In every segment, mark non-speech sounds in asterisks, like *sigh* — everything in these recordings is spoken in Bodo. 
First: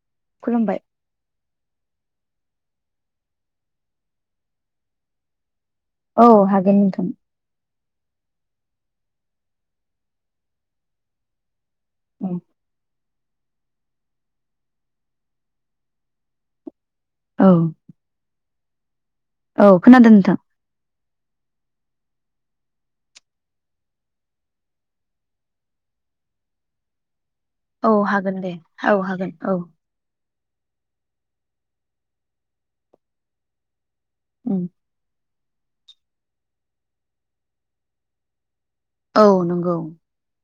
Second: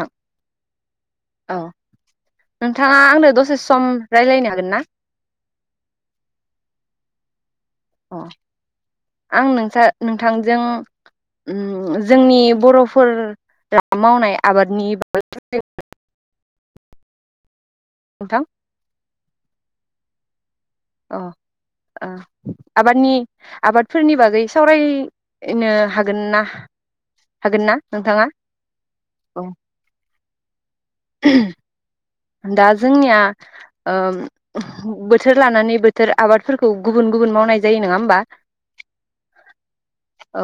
औ खुलुमबाय औ नोंथाङा आंनो दसे सम रायज्लायनो हागोन ना? औ हागोन नोंथां। अ आं नों नोंथांजों। उम जोंनि बर'फोर। मावनाय आबादनि *unintelligible* औ। *unintelligible* औ खोनादों नोंथां। अ आबादनि आबादफोरनि बागै सावरायनो हागोन ना? हागोन ना औ नोंथाङा हागोन दे औ हागोन औ। *unintelligible* दा जोंनिया ओ। उम *unintelligible* लानानै बोथोर आबादफोरखौ गुबुन गुबुन मावनाय जायो नङा होमबा? औ नंगौ औ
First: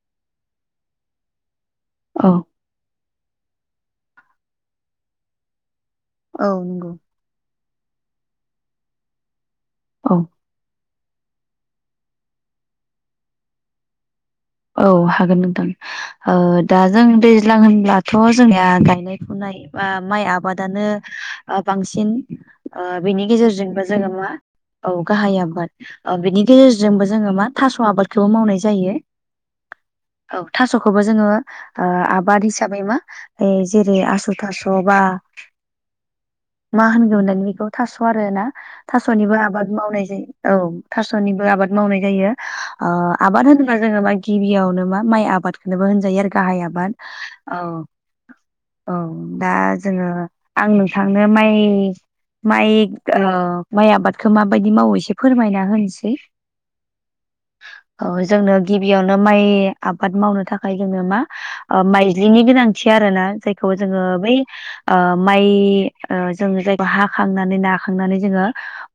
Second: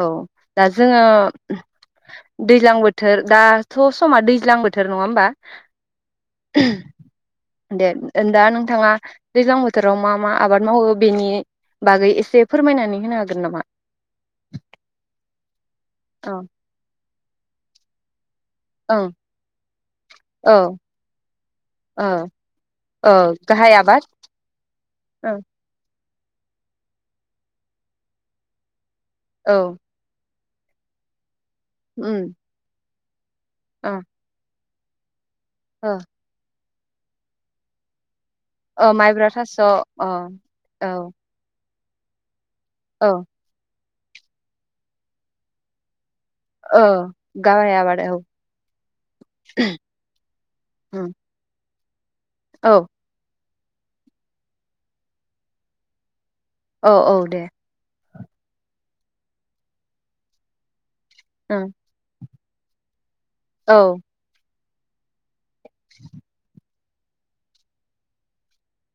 दा जोङो औ दैज्लां बो थोर दाथ' समा दैज्लां बोथोर नङा होमबा औ नंगौ। दे ओनदा नोंथांङा। दैज्लां बोथोराव मा औ मा आबाद मावो? बेनि बागै एसे फोरमायनानै होनो हागोन नामा औ हागोन नोंथां औ ओ दा जों दैज्लां होनब्लाथ। जोंनिया ओं गायनाय फुनाय बा माइ औ आबादानो ओ बांसिन औ ओ औ बेनि गाहाय गेजेरजोंबो आबाद जोंङो मा औ ओं गाहाय आबाद। ओ बेनि गेजेरजोंबो जोंङो मा थास आबादखौबो मावनाय जायो। औ औ थास'खौबो जोंङो। ओ उम आबाद हिसाबै मा ओइ ओ जेरै आसु थास' नंङाबा ओ मा होनगोन बेखौ थास'आ *unintelligible* ओ माइब्रा थासनिबो थास' आबाद मावनाय अ जायो औ थासनिबो आबाद मावनाय जायो अ औ आबाद होनोब्ला जोंङो गिबियावनो मा माइ आबादखौनोबो होनजायो आरो गाहाय औ आबाद औ गाहाय आबाद औ औ दा जोंङो आं उम नोंथांनो माइ औ माइ ओ माइ आबादखौ माबायदि मावो एसे फोरमायना होनोसै। औ औ दे औ जोंनो गिबियावनो माइ आबाद मावनो थाखाय जोंङो मा ओं ओ माइ ज्लिनि गोनांथि आरो ना जायखौ औ जोंङो बै ओ उम माइ जों जायखौ बा हाखांनानै नाखांनानै जोंङो।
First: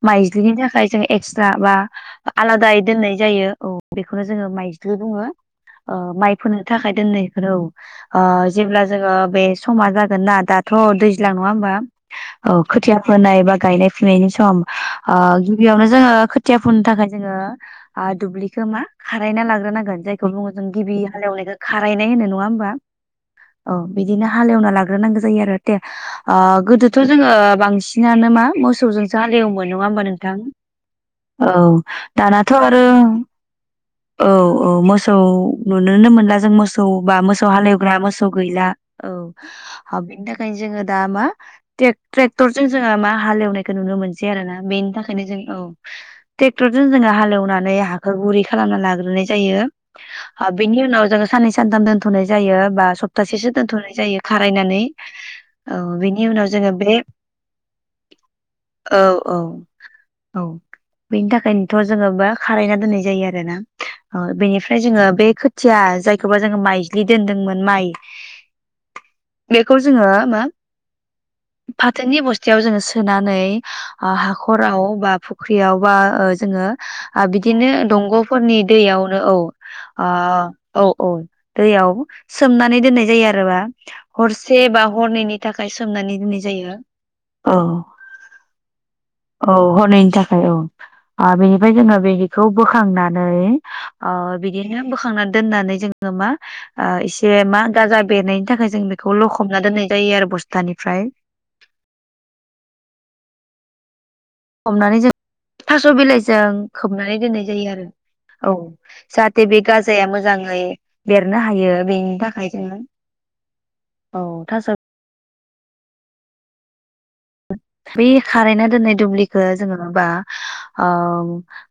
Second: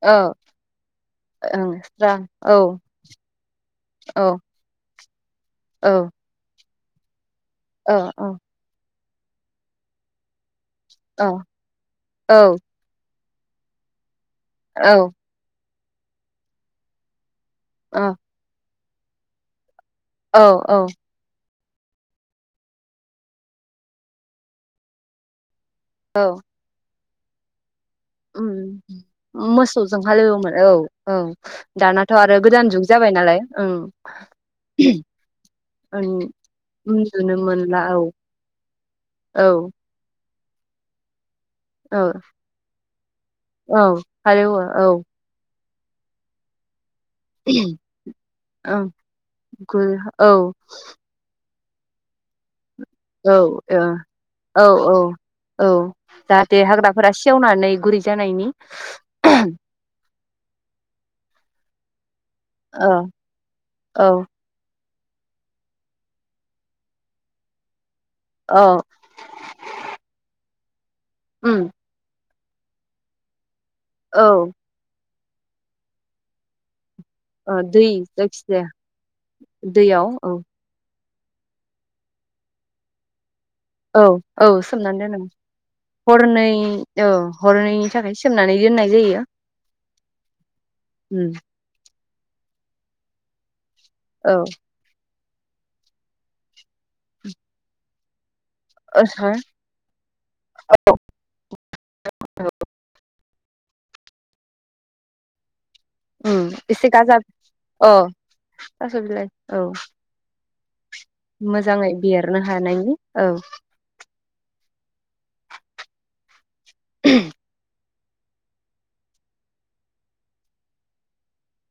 औ माइज्लिनि थाखाय जों एक्सथ्रा ओं बा स्रां औ आलादायै दोननाय जायो औ बेखौनो जोंङो माइज्लि। माइज्लि औ बुङो। माइ फोनो। नि थाखाय दोनै औ ओ जेब्ला जोङो बे समा जागोन ना दा थ' औ दैज्लां नङा होमबा? औ खोथिया होनाय बा गायनाय फुनायनि सम औ ओ बेयावनो जोङो खोथिया फुनो थाखाय जोङो ओ औ दुब्लिखो मा खारायना ला ग्रोनांगोन जायखौ बुङो जों औ गिबि हालेवनायखौ। खारायनाय होनो नङा होमबा औ बिदिनो हालेवना लाग्रोनांगौ जायो आरो दे ओ गोदो थ' जोङो बांसिन ओम मोसौजों नोंथां हालेवोमोन औ औ दानाथ' आरो गोदान जुग जाबाय नालाय औ औ मोसौ नुनोनो मोनला जों मोसौ बा उन्दुनो मोसौ मोनला हालेवग्रा औ मोसौ गैला औ बेनि थाखाय ओंखायनो जोङो दा मा औ ट्रेक्टरजों जोङो मा हालेवनायखौ औ नुनो मोनसै आरो ना हालेवो औ बेनि ओं थाखायनो जों औ ट्रेक्टर जों जोङो हालेवनानै हाखौ गुरै औ खालामना लाग्रो जायो ओ बेनि उनाव जों सा सानै सानथाम दोनथ'नाय जायो बा औ सपतासेसो दोन्थ'नाय जायो औ खारायनानै औ औ बेनि उनाव जाहाथे जोङो बे हाग्राफोरा सेवनानै गुरै जानायनि औ औ। बेनि थाखायनोथ' जोङो बा खारायना औ दोननाय जायो आरो ना औ बेनिफ ओमफ्राय जोङो बे खोथिया जायखौबा जोङो माइज्लि दोनदोंमोन माइ औ बेखौ जोङो मा उम फाथोनि बस थियाव जोङो सोनानै औ हाखराव बा फ फख्रियाव बा ओ जोङो ओ बिदिनो दै दंग' नि जायखिजाया दैयावनो औ दैयाव आ औ अ औ दैयाव सोमनानै दोननाय जायो आरो औ औ हरसे बा सोमनानै दोनो हरनैनि थाखाय सोमनानै दोन्नाय हरनै जायो। औ हरनैनि थाखाय सोमनानै दोननाय जायो उम खौ बोखांनान नै ओ बिदिनो बोखांनान दोननानै जोङो मा ओ एसे मा गाजा बेरनायनि नि थाखाय जों बेखौ औ लखबना दोननाय जायो आरो बस्थानिफ्राय। हमनानै जो थास' बिलाइजों उम एसे गाजा खोबनानै दोननाय जायो अ आरो औ थास' बिलाइ जाहाथे बे औ गाजाया मोजाङै बेरनो हायो मोजाङै बेनि बेरनो थाखाय जोङो हानायनि औ औ थास' *inaudible* बे खारायना दोननाय दुब्लिखो जोङो बा ओ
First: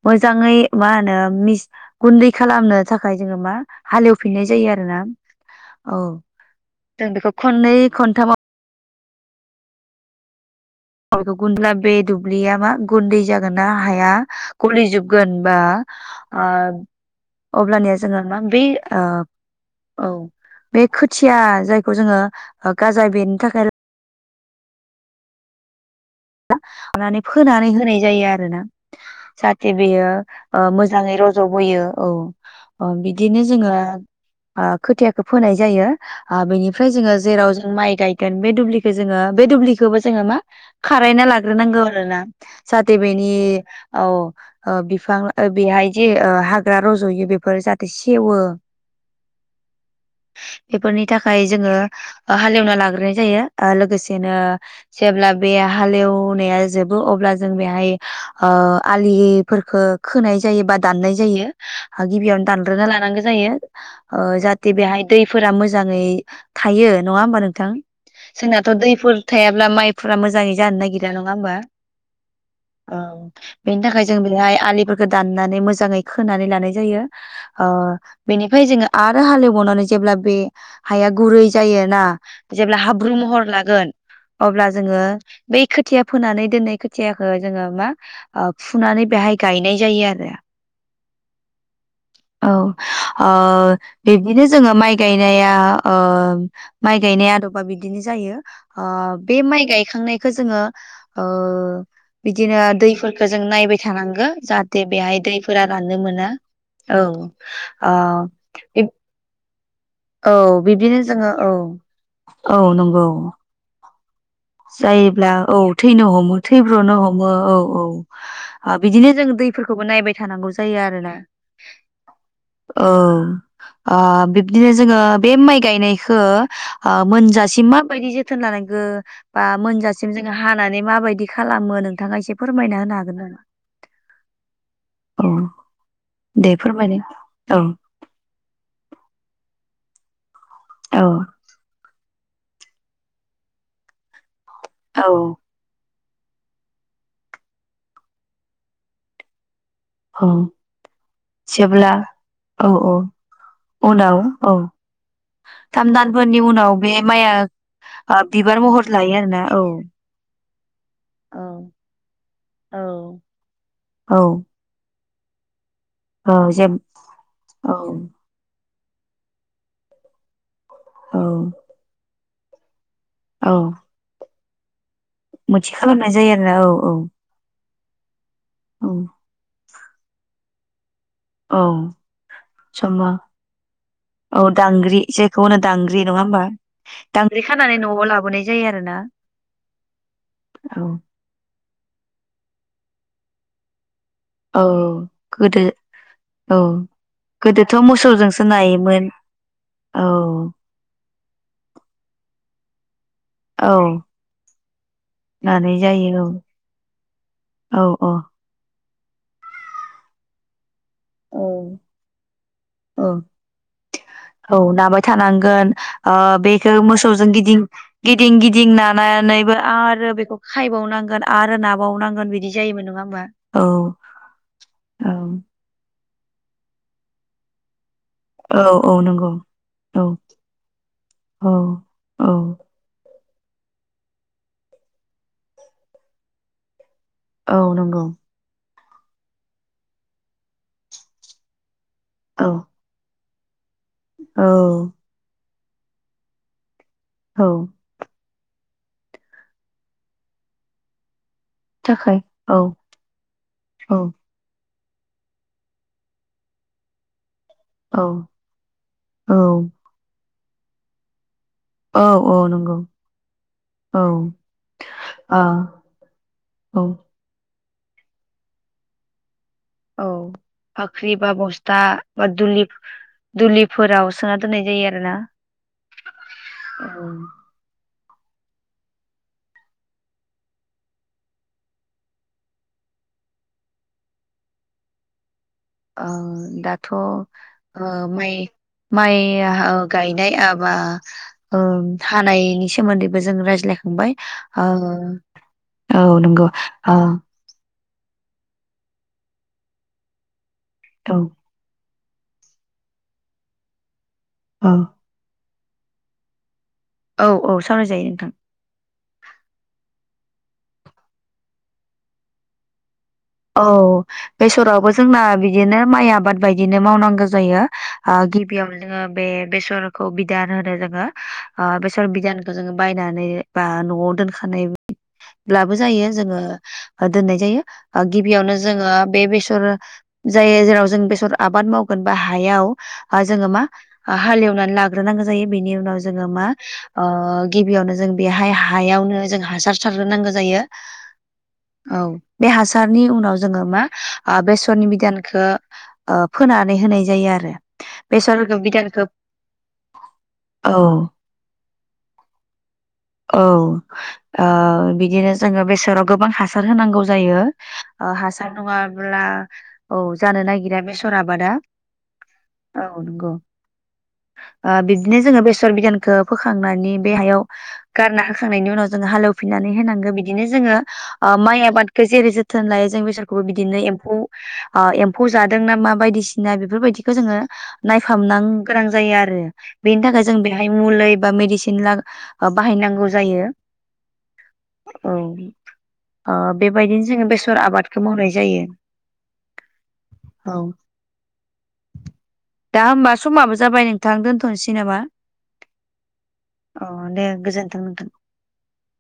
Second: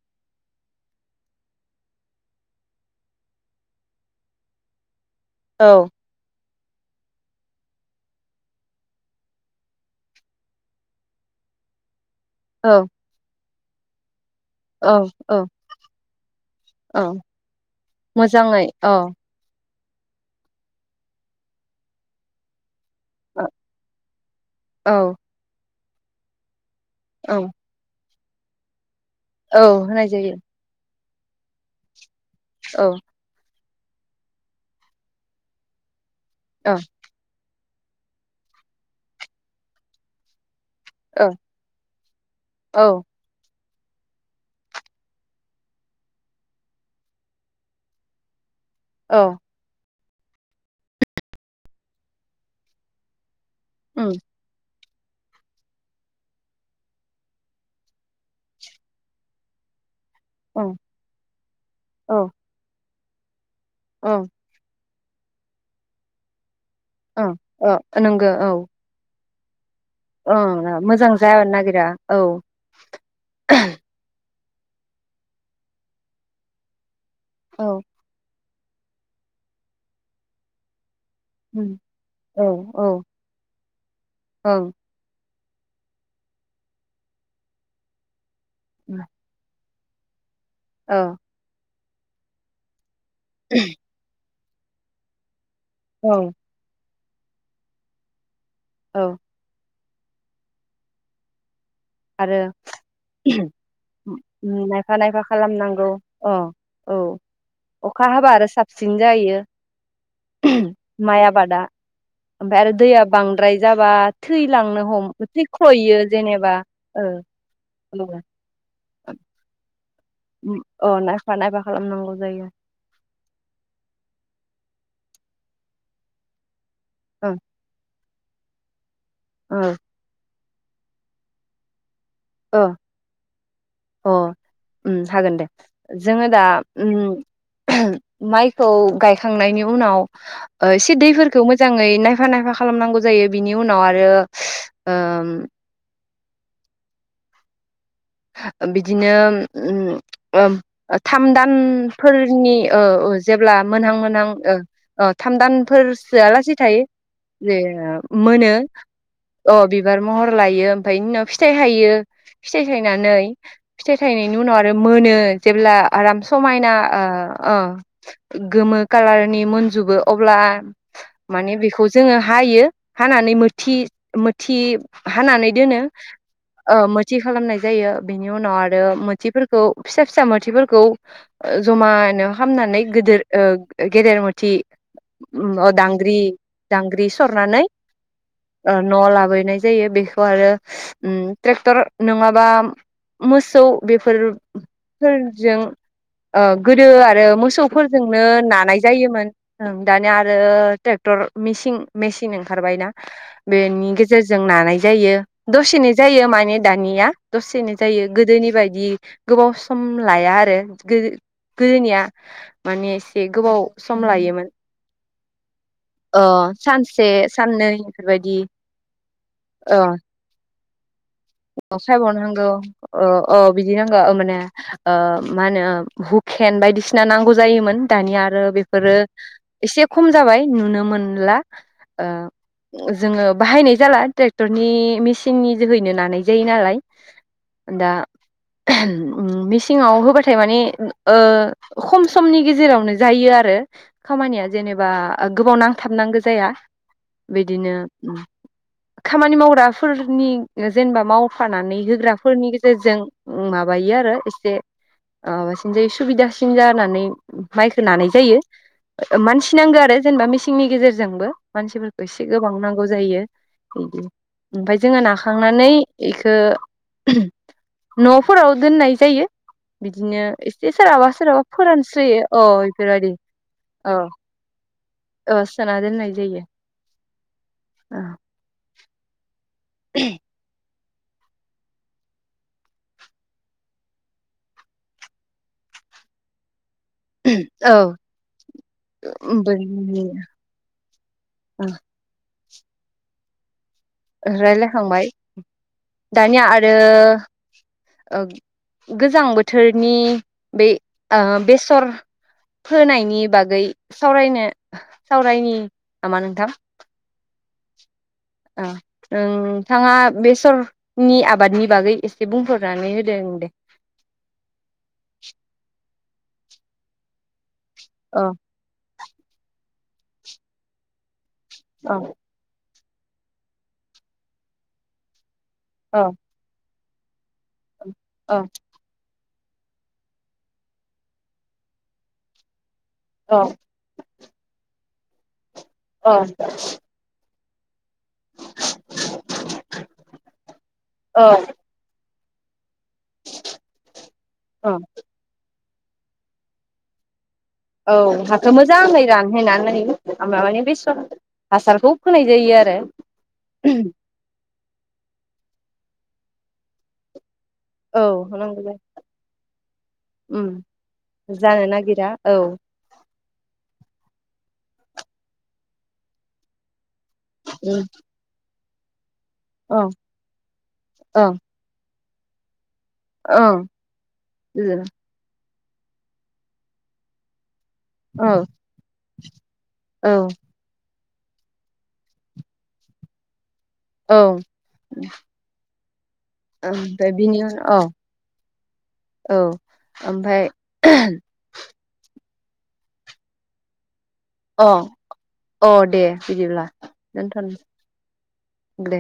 मोजाङै मा होनो मिस गुन्दै खालामनो थाखाय जोङो मा हालेवफिननाय जायो आरोना। औ जों बेखौ खननै खनथामाव *unintelligible* दुब्लिया बा औ गुन्दै जागोन ना हाया औ गलिजोबगोन औ बा आ औ अब्लानिया जोङो मा बे मोजाङै औ ओ औ बे खोथिया जायखौ जोङो गाजा बेरनो औ थाखाय औ नानै फोनानै होनाय जायो आरो। होना औ जाहाथे बेयो होनाय जायो ओ मो मोजाङै रज'बोयो औ। अ औ बिदिनो जोङो ओ खोथियाखौ फोनाय जायो। आं औ बेनिफ्राय जोङो जेराव माइ गायगोन बे दुब्लिखो जोङो बे दुब्लिखोबो जोङो मा खारायना औ लाग्रोनांगौ आरोना औ जाहाथे बेनि औ ओ बिफां ओ बेहाय जे ओ हाग्रा रज'यो बेफोर जाहाथे सेवो औ बेफोरनि थाखाय जोङो ओ हालेवना लाग्रोनाय जायो। ओ उम लोगोसेनो जेब्ला बे हालेवनाया जोबो अब्ला जों बेहाय ओ आलिफोरखो खोनाय जायो उम बा दाननाय जायो औ गिबियावनो दानग्रोना लानो नांगौ जायो औ ओ जाथे बेहाय दैफोरा मोजाङै थायो नङा औ होमबा नोंथां औ नंगौ औ जोंनाथ' दैफोर थायाब्ला माइ फुरा ओ मोजाङै जानो नागिरा मोजां नङा जानो होमबा नागिरा औ औ बेनि थाखाय जों बेहाय आलिफोरखौ दाननानै मोजाङै खोनानै लानाय जायो। औ ओ बेनि फ्राय जोङो आरो हालेवबावनानै जेब्ला बे हाया गुरै उम जायो ना औ जेब्ला हाब्रु महर लागोन अब्ला ओं बै खोथिया फोनानै दोननाय खोथियाखौ जोङो मा ओ फुनानै बेहाय गायनाय जायो आरो। औ औ ओ बि बिदिनो जोङो माइ गायनाया ओ औ माइ गायनाय आदबा बिदिनो जायो। ओ औ बे माइ गायखांनायखौ जोङो ओ आरो बिदिनो दैफोरखौ जों नायबाय थानांगो जाहाथे नायफा बेहाय नायफा दैफोरा खालामनांगौ राननो मोनो अ औ ओ अखा हाबा आरो साबसिन जायो औ बिब्दिनो माइ जोङो औ आबादा ओमफ्राय औ आरो दैया नंगौ बांद्राय जाबा थैलांनो हम थैख्र'यो जेनेबा। नो हमो ओ औ औ बिदिनो जों दैफोरखौ नायबाय थानागौ जायो अ आरोना नायफा नायफा खालामनांगौ जायो औ ओ बिब्दिनो जोङो बे माइ गायनायखो ओ ओं मोनजासिम माबायदि जेन थोन लानांगो बा ओं मोनजासिम जों हानानै माबायदि खालामो नों ओ अ उम औ हागोन दे जोंङो दा दे उम फोरमायनाय औ माइखौ गायखांनायनि उनाव ओ एसे औ दैफोरखौ मोजांङै नाय नायफा-नायफा खालामनांगौ जायो बिनि उनाव आरो औ ओम बिदिनो उम औ ओ थाम जेब्ला दानफोरनि औ ओ औ जेब्ला मोनहां उनाव औ मोनहां ओ थाम थाम दानफोरसोआ दानफोरनि लासे उनाव थायो बे माइआ जे ओ मोनो बिबार महर लायो आरोना अ औ बिबार महर लायो ओमफाय बेनि उनाव फिथाइ थाययो फिथाइ नानै फिथाइ औ थायनायनि उनाव आरो मो मोनो जेब्ला आराम औ जे समायना ओ ओ औ गोमो कालारनि मोनजोबो अब्ला औ माने बेखौ जोंङो हायो हानानै औ मोथि थि हानानै मोथि दोनो खालामनाय जायो आरोना ओ औ मोथि खालामनाय जायो बेनि उनाव आरो औ औ मोथिफोरखौ फिसा फिसा मोथिफोरखौ ओ औ जमानो खामनानै समा गोदेर ओ गेदेर औ मोथि दांग्रि जायखौ होनो दांग्रि नङा होमबा दांग्रि सरनानै खानानै न'आव लाबोनाय जायो ओ आरोना नआव लाबोनाय जायो बेखौ आरो औ उम ट्रेक्टर नंङा थाम मोसौ औ बेफोरफोरजों गोदो ओ औ गोदो आरो गोदोथ' मोसौफोरजोंनो मोसौजोंसो नानाय नायोमोन जायोमोन औ दानिया आरो ट्रेक्टर मेचिं मेचिन ओं खारबाय ना औ बेनि गेजेरजों नानाय जायो दसेनो जायो माने दानिया दसेनो औ जायो औ गोदोनि बाय बिदि गोबाव सम लाया आरो गोदो औ गोदोनिया माने औ एसे गोबाव सम लायोमोन औ नाबाय थानांगोन ओ बेखौ सानसे मोसौजों गिदिं साननै गिदिं बेफोरबायदि गिदिं नानानैबो ओ आरो बेखौ खायबावनांगोन आरो नाबाव खायबावनांगौ अ औ बिदि नांगौ माने ओ औ मा होनो हु खेन बायदिसिना नांगौ जायोमोन। दानिया आरो औ औ बेफोरो नंगौ एसे औ खम जाबाय नुनो मोनला औ ओ औ जोंङो बाहायनाय जाला ट्रेक्टरनि मेसिननि जोहैनो लानाय जायो नालाय औ नोंगौ मेसिंङाव होबाथाय माने ओ खम समनि औ गेजेरावनो जायो आरो आरो खामानिया औ जेनेबा गोबाव नां थाबनांगौ जाया औ बिदिनो उम खामानि मावग्राफोरनि जेनेबा मावफानानै थाखाय होग्राफोरनि औ गेजेरजों औ माबायो आरो एसे ओ माबासिन जायो सुबिदासिन जानानै माइखौ औ नानाय जायो औ मानसि नांगौ आरो जेनेबा मिसेन सिंनि गेजेरजोंबो औ मानसिफोरखौ एसे औ गोबां नंगौ नांगौ जायो बिदि औ ओमफ्राय जोङो आ नाखांनानै बेखौ औ न'फोराव दोननाय जायो औ बिदिनो एसे सोरहाबा फाख्रि बा सोरहाबा बस्था फोरानस्रोयो बा अ दुलि बेफोरबायदि दुलिफोराव सोना दोननाय जायो आरो ओ सोना दोननाय जायो *inaudible* *inaudible* औ दा थ' ओ औ माइ माइया बोरनि गायनायाबा ओ हानाय *inaudible* बे सोमोन्दैबो जों राज्लाय खांबाय ओ रायलायखांबाय औ नंगौ ओ गोजां बोथोरनि बे औ ओ बेसर फोनायनि बागै सावरायनो औ सावरायनि नामा नोंथां औ - औ सावराय जायो नोंथां नोंथाङा बेसरनि आबादनि बागै एसे बुंफोरनानै हो औ बेसरावबो जोंना बिदिनो माइआ आबाद बायदिनो मावनांगौ जायो ओ अ गिबियाव जोङो बे बेसर खौ बिधान होनो जोङो ओ अ बेसर बिधयानखौ जोङो बायनानै बा न'आव दोनखानाय लाबो अ अ जायो जोङो दोननाय जायो। ओ गिबियावनो जोङो बे बेसर जायो जेराव जों बेसर आबाद मावगोन बा हायाव ओ जोङो मा ओ हालेवनानै ला ग्रोनांगौ जायो। बिनि उनाव अ जोङो मा ओ गिबियावनो जों बेहाय हायावनो जों हासार सार नांगौ जायो। अ औ बे हासार सारनि उनाव जोङो मा ओ अ बेसरनि बिदानखौ ओ फोनानै होनाय जायो आरो। औ बेसर हाखौ मोजाङै बिधानखौ रानहैनानै माने औ बेसर हासारखौ फोनाय जायो आरो। औ जेराव गोबां हासार होनांगौ जायो। औ हासार होनांगौ जायो नङाब्ला औ जानो उम नागिरा बेसर आबादा जानो नागिरा औ औ नंगौ ओ बिदिनो जोङो बेसर बिगियानखौ फोखांनानि बे हायाव औ गारना खांनायनि उनाव जों हालेव फिननानै औ होनांगौ बिदिनो जोङो औ ओ माइ आबाद जेरै जो थोन लायो जों बिसरखौबो बिदिनो एम्फौ ओ एम्फौ जा दोंना मा बायदिसिना बेफोरबायदिखौ जोङो औ नायफामनां गोनां जायो आरो बेनि थाखाय जों बेहाय मुलै बा मेडिसिन ला-बाहायनांगौ जायो। औ औ ओ बेबायदिनो ओमफ्राय जोङो बिनि बेस औ औ ओमफ्राय औ दा होमबा समाबो जाबाय नों अ अ दे बिदिब्ला अ दे दोनथ' गोजोन्थों नोंथां दे।